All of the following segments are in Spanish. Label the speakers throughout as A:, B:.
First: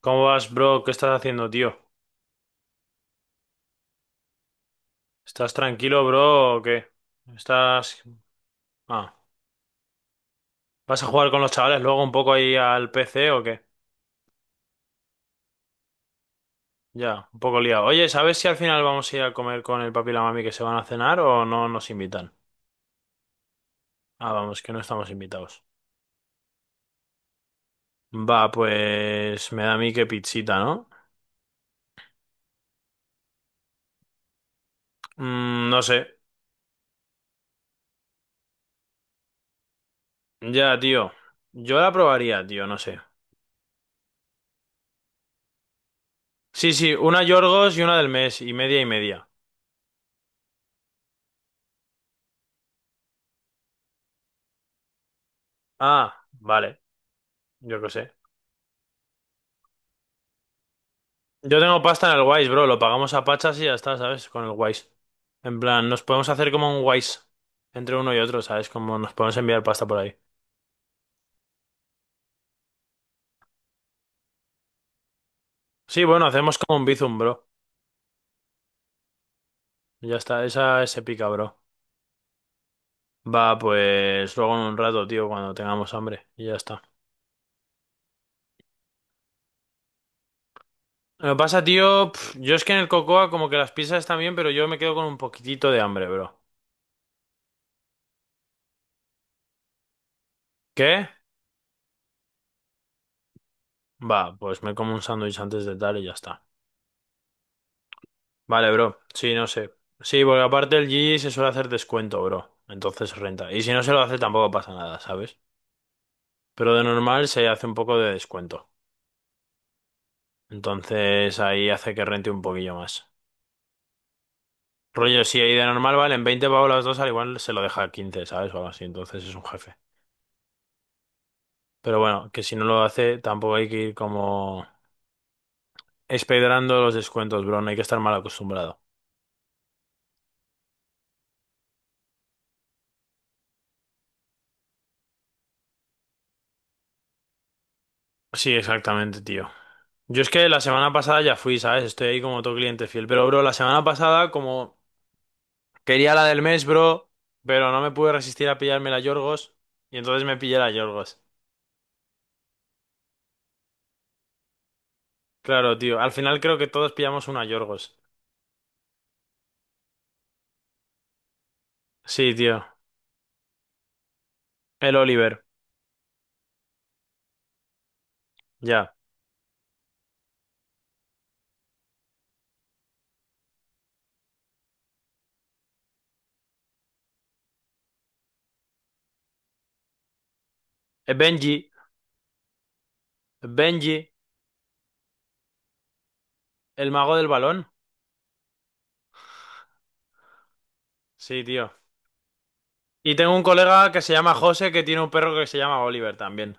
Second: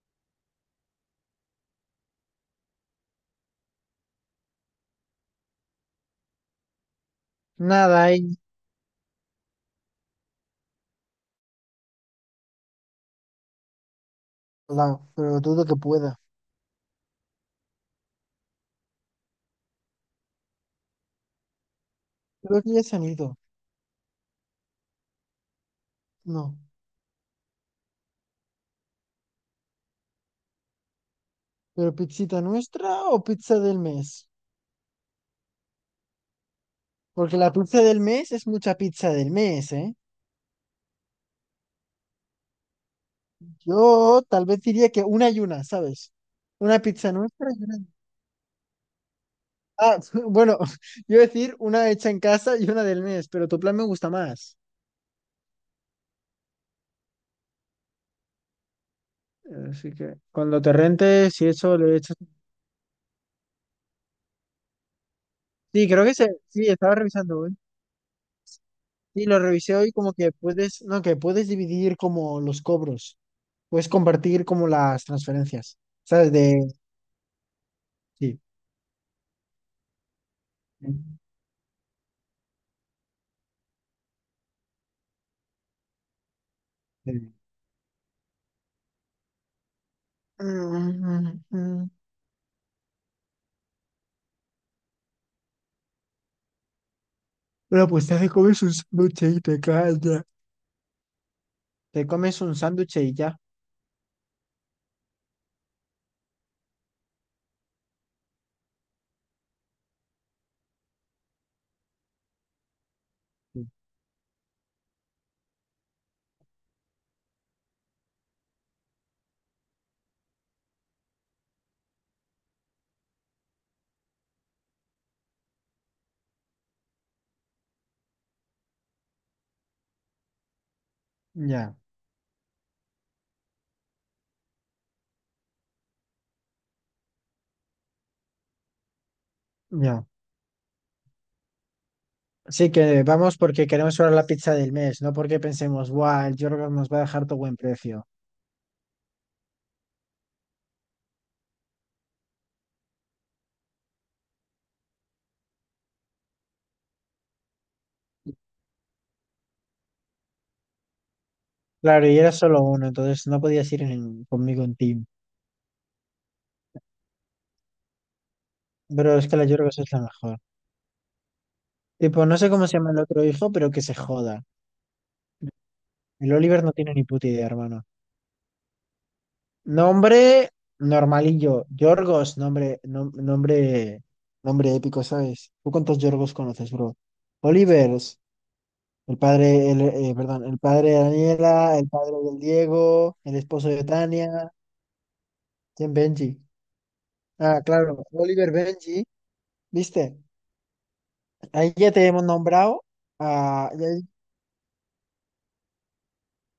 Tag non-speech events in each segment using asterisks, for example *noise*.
A: ¿Cómo vas, bro? ¿Qué estás haciendo, tío? ¿Estás tranquilo, bro, o qué? ¿Estás...
B: Nada hay ni
A: Ah, ¿vas a jugar con los chavales luego un poco ahí al PC o qué?
B: pero dudo que pueda.
A: Ya, un poco liado. Oye, ¿sabes si al final vamos a ir a comer con el papi y la mami que se van a cenar o no nos invitan?
B: Creo que ya se han ido.
A: Ah, vamos, que no estamos invitados.
B: No.
A: Va, pues me da a mí que pizzita, ¿no?
B: ¿Pero pizzita nuestra o pizza del mes?
A: Mm, no sé.
B: Porque la pizza del mes es mucha pizza del mes, ¿eh?
A: Ya, tío. Yo la probaría, tío, no sé.
B: Yo tal vez diría que una y una, ¿sabes?
A: Sí,
B: Una
A: sí,
B: pizza
A: una
B: nuestra y
A: Yorgos
B: una...
A: y una del mes, y media y media.
B: Ah, *laughs* bueno, *laughs* yo decir una hecha en casa y una del mes, pero tu plan me gusta más.
A: Ah, vale, yo qué sé.
B: Así que cuando te rentes y
A: Yo
B: eso
A: tengo
B: le
A: pasta
B: echas...
A: en el Wise, bro. Lo pagamos a pachas y ya está, ¿sabes? Con el Wise. En plan,
B: Sí,
A: nos
B: creo que
A: podemos
B: se...
A: hacer
B: Sí,
A: como un
B: estaba
A: Wise
B: revisando hoy.
A: entre uno y otro, ¿sabes? Como nos
B: Sí,
A: podemos
B: lo
A: enviar
B: revisé
A: pasta
B: hoy
A: por
B: como
A: ahí.
B: que puedes... No, que puedes dividir como los cobros. Puedes compartir como las transferencias,
A: Sí, bueno,
B: ¿sabes?
A: hacemos
B: De...
A: como un Bizum, bro.
B: Sí.
A: Ya está, esa es épica, bro. Va, pues luego en un rato, tío, cuando tengamos hambre. Y ya está.
B: de-
A: Lo que
B: Mm,
A: pasa,
B: mm.
A: tío, yo es que en el Cocoa como que las pizzas están bien, pero yo me quedo con un poquitito de hambre, bro.
B: Bueno, pues te comes un sándwich y te callas.
A: ¿Qué?
B: Te comes un sándwich y ya.
A: Va, pues me como un sándwich antes de tal y ya está. Vale, bro. Sí, no sé. Sí, porque aparte el GG se suele hacer descuento, bro. Entonces renta. Y
B: Sí.
A: si no se lo hace tampoco pasa nada, ¿sabes? Pero de normal se hace un poco de descuento. Entonces ahí hace que rente un poquillo más. Rollo, si ahí de normal valen 20 pavos las dos, al igual se lo deja a 15, ¿sabes? O algo así. Entonces es un jefe.
B: Ya,
A: Pero bueno, que si no lo hace, tampoco hay que ir como espedrando los descuentos, bro. No hay que estar mal acostumbrado.
B: ya. Sí que vamos porque queremos probar la pizza del mes, no porque pensemos, guau, el Jorgos nos va a dejar todo buen precio.
A: Sí, exactamente, tío. Yo es que la semana pasada ya fui, ¿sabes? Estoy ahí como todo cliente fiel. Pero, bro, la semana pasada, como Quería la del mes, bro, pero no me pude resistir a pillarme la Yorgos y entonces me pillé la Yorgos.
B: Claro, y era solo uno, entonces no podías ir conmigo en team.
A: Claro, tío. Al final creo que todos pillamos una Yorgos.
B: Pero es que la Yorgos es la mejor. Tipo,
A: Sí,
B: no sé
A: tío.
B: cómo se llama el otro hijo, pero que se joda.
A: El Oliver.
B: El Oliver no tiene ni puta idea, hermano.
A: Ya.
B: Nombre normalillo. Yorgos, nombre, nombre, nombre épico, ¿sabes? ¿Tú cuántos Yorgos conoces, bro? Olivers, el padre, perdón, el padre de
A: Benji.
B: Daniela, el padre del Diego, el esposo de
A: Benji.
B: Tania, ¿quién Benji?
A: El mago del
B: Ah,
A: balón.
B: claro, Oliver Benji, ¿viste?
A: Sí, tío.
B: Ahí ya te hemos nombrado.
A: Y tengo un
B: Ah,
A: colega que
B: ya-
A: se llama José que tiene un perro que se llama Oliver también.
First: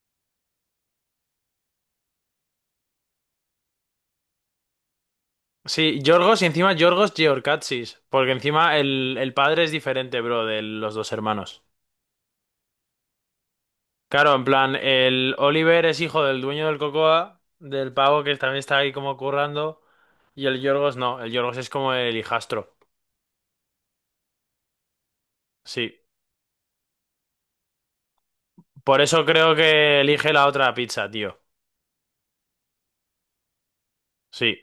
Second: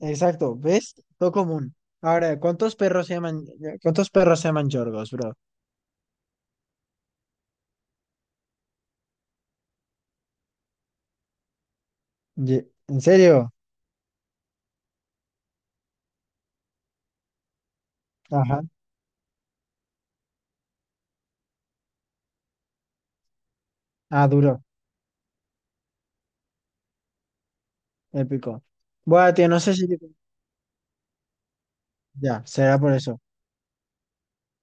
B: exacto, ¿ves? Todo común. Ahora, ¿cuántos perros se llaman Yorgos, bro?
A: Sí, Yorgos y encima Yorgos Georgatsis. Porque encima el padre es diferente, bro, de los dos hermanos.
B: ¿En serio?
A: Claro, en plan, el Oliver es hijo del dueño del Cocoa, del pavo que también
B: Ajá.
A: está ahí como currando, y el Yorgos no, el Yorgos es como el hijastro.
B: Ah, duro.
A: Sí.
B: Épico.
A: Por eso
B: Bueno, tío,
A: creo
B: no sé si te...
A: que elige la otra pizza, tío.
B: Ya, será por eso.
A: Sí.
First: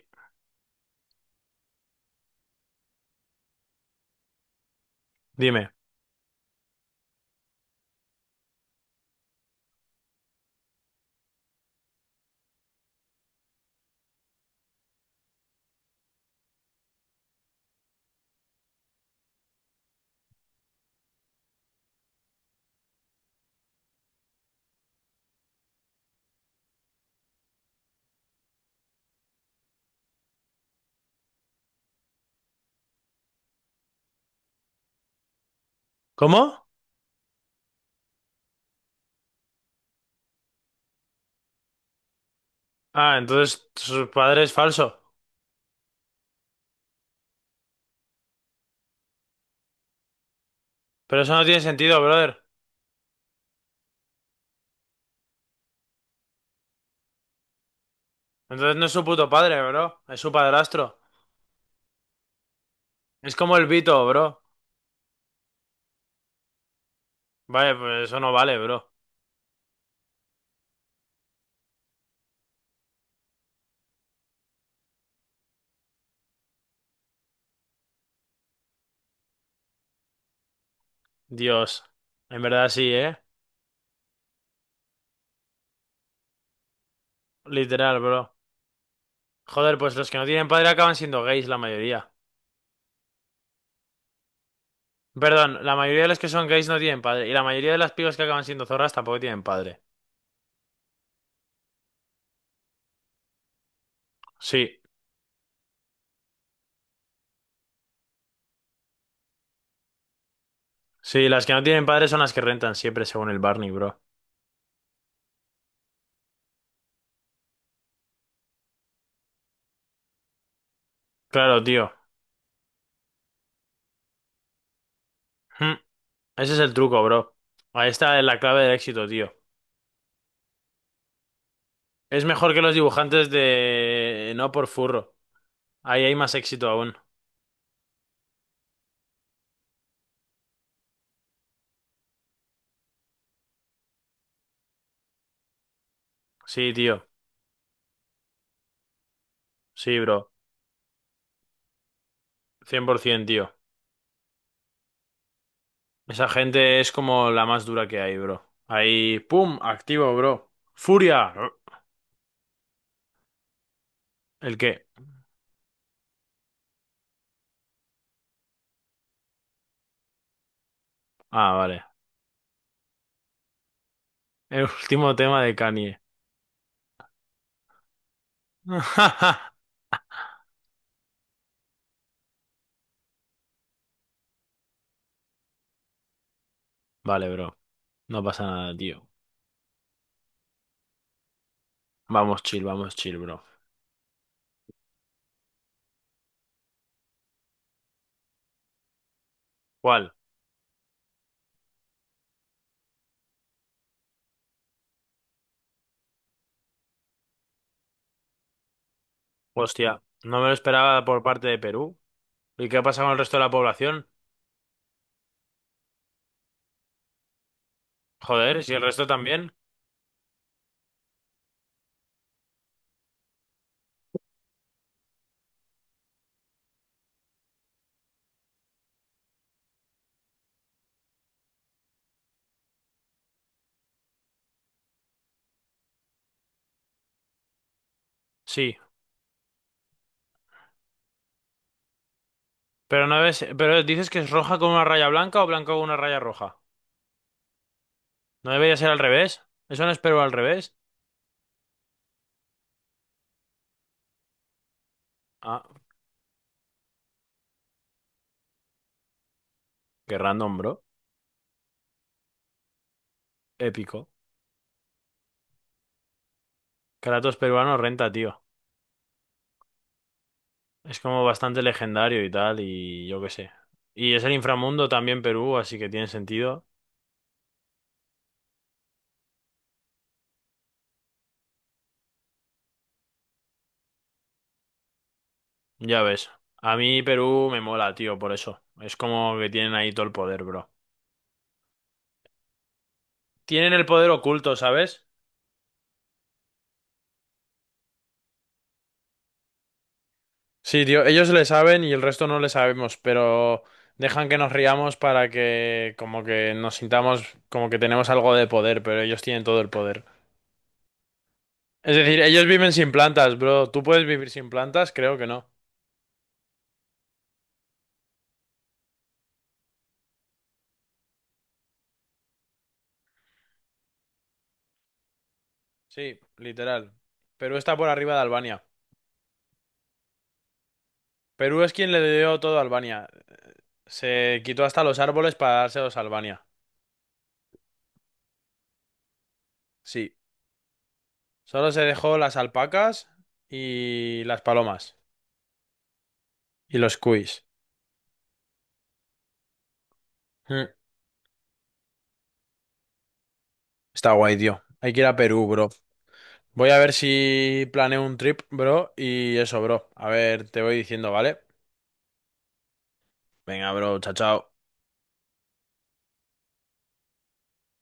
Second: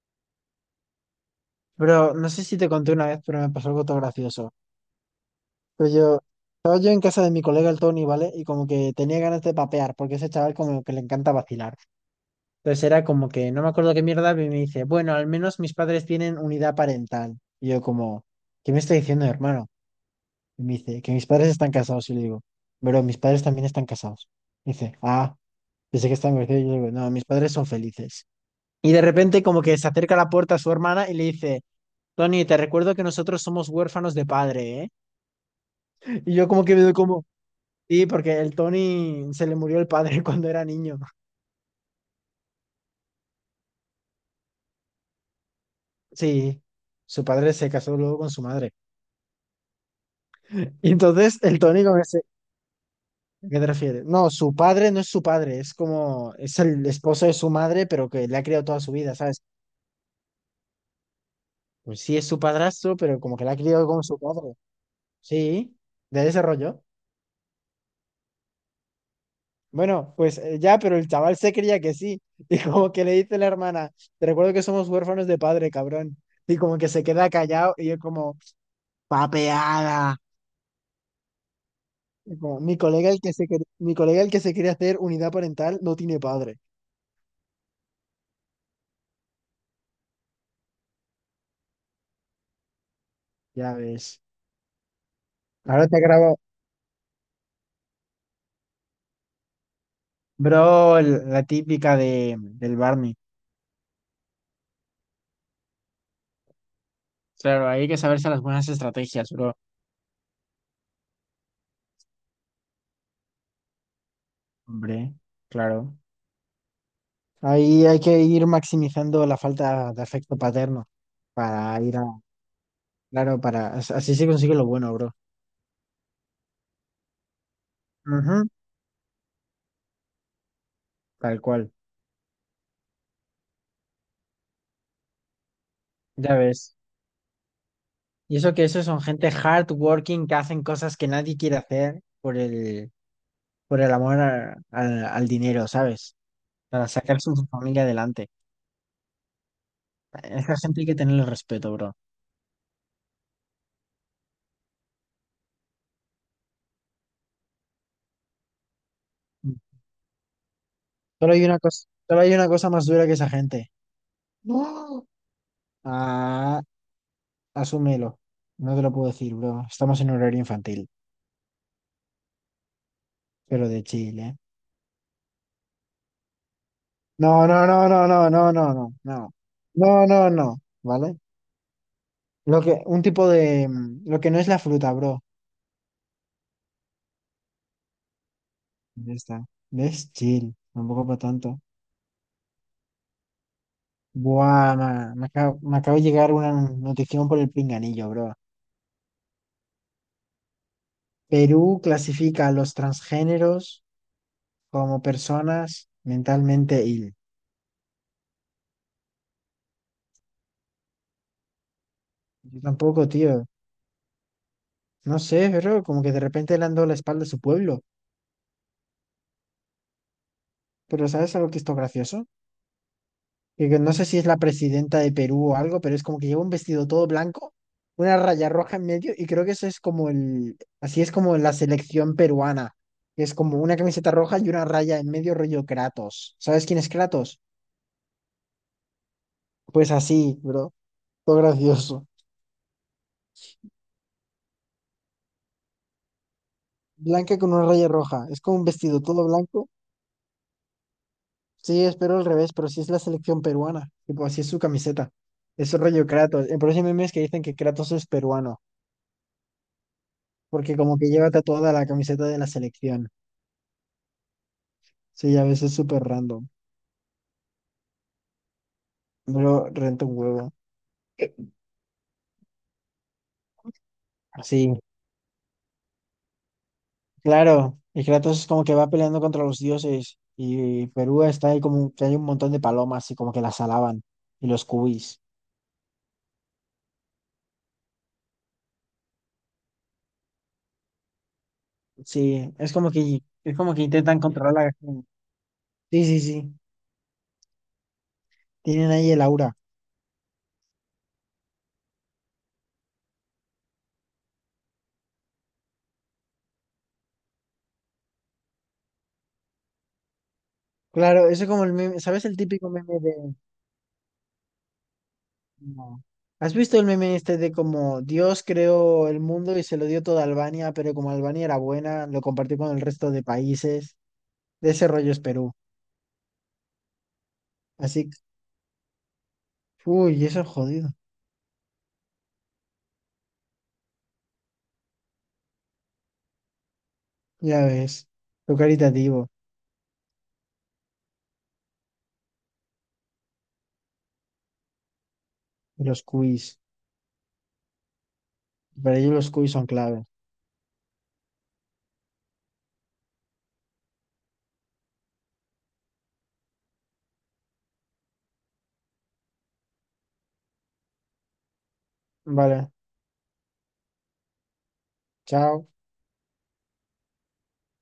B: Pero no sé si te conté una vez, pero me pasó algo todo gracioso.
A: Dime.
B: Pero yo, estaba yo en casa de mi colega el Tony, ¿vale? Y como que tenía ganas de papear, porque ese chaval como que le encanta vacilar. Entonces era como que, no me acuerdo qué mierda, y me dice, bueno, al menos mis padres tienen unidad parental. Y yo como, ¿qué me está diciendo, hermano? Y me dice, que mis padres están casados. Y le digo, pero mis padres también están casados. Y dice, ah, pensé que están divorciados. Y yo le digo, no, mis padres son felices. Y de repente como que se acerca a la puerta a su hermana y le dice, Tony, te recuerdo que nosotros somos huérfanos de padre, ¿eh? Y yo
A: ¿Cómo?
B: como que veo como, sí, porque el Tony se le murió el padre *laughs* cuando era niño.
A: Ah, entonces su padre es falso.
B: Sí, su padre se casó luego con su madre. Y
A: Pero eso
B: entonces
A: no tiene
B: el Tony como
A: sentido,
B: ese,
A: brother.
B: ¿a qué te refieres? No, su padre no es su padre, es como, es el esposo de su madre, pero que le ha criado
A: Entonces
B: toda
A: no es
B: su
A: su
B: vida,
A: puto
B: ¿sabes?
A: padre, bro. Es su padrastro.
B: Pues sí es su padrastro, pero
A: Es
B: como que le ha
A: como el
B: criado como
A: Vito,
B: su
A: bro.
B: padre. Sí, de ese rollo.
A: Vale, pues eso no vale, bro.
B: Bueno, pues ya, pero el chaval se creía que sí. *laughs* Y como que le dice la hermana, te recuerdo que somos huérfanos de padre, cabrón. Y como que se queda callado y yo como, papeada.
A: Dios.
B: Y
A: En
B: como,
A: verdad
B: mi
A: sí,
B: colega
A: ¿eh?
B: el que se, mi colega el que se quiere hacer unidad parental no tiene padre.
A: Literal, bro. Joder, pues los que no tienen padre acaban siendo gays, la mayoría.
B: Ya ves.
A: Perdón, la
B: Ahora te
A: mayoría de los que
B: grabo.
A: son gays no tienen padre. Y la mayoría de las pibas que acaban siendo zorras tampoco tienen padre.
B: Bro, la típica de, del Barney.
A: Sí,
B: Claro, hay que saberse las buenas estrategias, bro.
A: sí, las que no tienen padre son las que rentan siempre, según el Barney, bro.
B: Hombre, claro. Ahí hay que ir maximizando la falta de afecto paterno
A: Claro,
B: para
A: tío.
B: ir a claro, para, así se consigue lo bueno, bro.
A: Hmm, Ese es el truco, bro. Ahí está la
B: Ujú,
A: clave del éxito, tío.
B: tal cual,
A: Es mejor que los dibujantes de. No por furro. Ahí hay más
B: ya
A: éxito
B: ves.
A: aún.
B: Y eso que esos son gente hardworking que hacen cosas que nadie quiere hacer por el amor al dinero, ¿sabes?
A: Sí,
B: Para
A: tío.
B: sacar su familia adelante.
A: Sí,
B: A
A: bro.
B: esa gente hay que tenerle respeto, bro.
A: 100%, tío. Esa gente es como la más dura que hay, bro. Ahí, pum, activo, bro. Furia.
B: Solo hay una cosa más dura que esa gente.
A: ¿El qué?
B: No. Ah, asúmelo. No te lo puedo decir, bro. Estamos en horario infantil,
A: Ah, vale.
B: pero de Chile.
A: El último tema de Kanye.
B: No, no, no, no, no, no, no, no, no,
A: *laughs*
B: no, no, no, ¿vale? Lo que, un tipo de, lo que no es la fruta, bro.
A: Vale, bro. No pasa nada, tío.
B: Ya está. Es chill, tampoco para tanto.
A: Vamos chill, bro.
B: Buah, me acaba de llegar una notificación por el pinganillo, bro.
A: ¿Cuál?
B: Perú clasifica a los transgéneros como personas mentalmente ill.
A: Hostia, no me lo esperaba por parte de Perú.
B: Yo
A: ¿Y qué pasa
B: tampoco,
A: con el resto de
B: tío.
A: la población?
B: No sé, pero como que de repente le han dado la espalda a su pueblo.
A: Joder, si el resto también.
B: Pero ¿sabes algo que es gracioso? Que no sé si es la presidenta de Perú o algo, pero es como que lleva un vestido todo blanco, una raya roja en medio, y creo que eso es como el, así es como la selección peruana, que es como una camiseta roja y una raya en medio rollo Kratos. ¿Sabes quién es Kratos?
A: Sí.
B: Pues así, bro, todo gracioso.
A: Pero no ves, pero dices que es roja con una raya blanca o blanca con una raya roja.
B: Blanca con una raya roja, es
A: ¿No
B: como un
A: debería ser al
B: vestido todo
A: revés?
B: blanco.
A: ¿Eso no es Perú al revés?
B: Sí, espero al revés, pero sí es la selección peruana, tipo así es su camiseta.
A: Ah,
B: Es rollo Kratos. El próximo mes que dicen que Kratos es peruano,
A: qué random,
B: porque
A: bro.
B: como que lleva tatuada la camiseta de la selección.
A: Épico.
B: Sí, a veces súper random.
A: Kratos peruano renta, tío.
B: Pero renta un huevo.
A: Es como bastante legendario y tal, y yo qué sé. Y es el
B: Sí,
A: inframundo también Perú, así que tiene sentido.
B: claro. Y Kratos como que va peleando contra los dioses. Y Perú está ahí como que hay un montón de palomas y como que las alaban. Y los cubis.
A: Ya ves. A mí Perú me mola, tío, por eso. Es como que tienen ahí todo el poder, bro.
B: Sí, es
A: Tienen
B: como que
A: el poder
B: intentan controlar
A: oculto,
B: la...
A: ¿sabes?
B: Sí, sí, sí. Tienen ahí el aura.
A: Sí, tío, ellos le saben y el resto no le sabemos, pero dejan que nos riamos para que como que nos sintamos como que tenemos algo de poder, pero ellos tienen todo el poder.
B: Claro, eso es como el
A: Es
B: meme.
A: decir,
B: ¿Sabes el
A: ellos
B: típico
A: viven sin
B: meme de...
A: plantas, bro. ¿Tú puedes vivir sin plantas? Creo que no.
B: No. ¿Has visto el meme este de como Dios creó el mundo y se lo dio toda Albania, pero como Albania era buena, lo compartió con el resto de países? De ese rollo es Perú.
A: Sí, literal. Perú está por
B: Así
A: arriba
B: que,
A: de Albania.
B: uy, eso es jodido.
A: Perú es quien le dio todo a Albania. Se quitó hasta los árboles para dárselos a Albania.
B: Ya ves. Lo caritativo.
A: Sí. Solo se dejó las alpacas y las palomas.
B: Y los quiz.
A: Y los cuis.
B: Para ellos los quiz son clave.
A: Mm. Está guay, tío. Hay que ir a Perú, bro. Voy a ver si planeo un trip, bro. Y eso, bro. A ver, te voy diciendo, ¿vale?
B: Vale.
A: Venga, bro. Chao, chao.
B: Chao.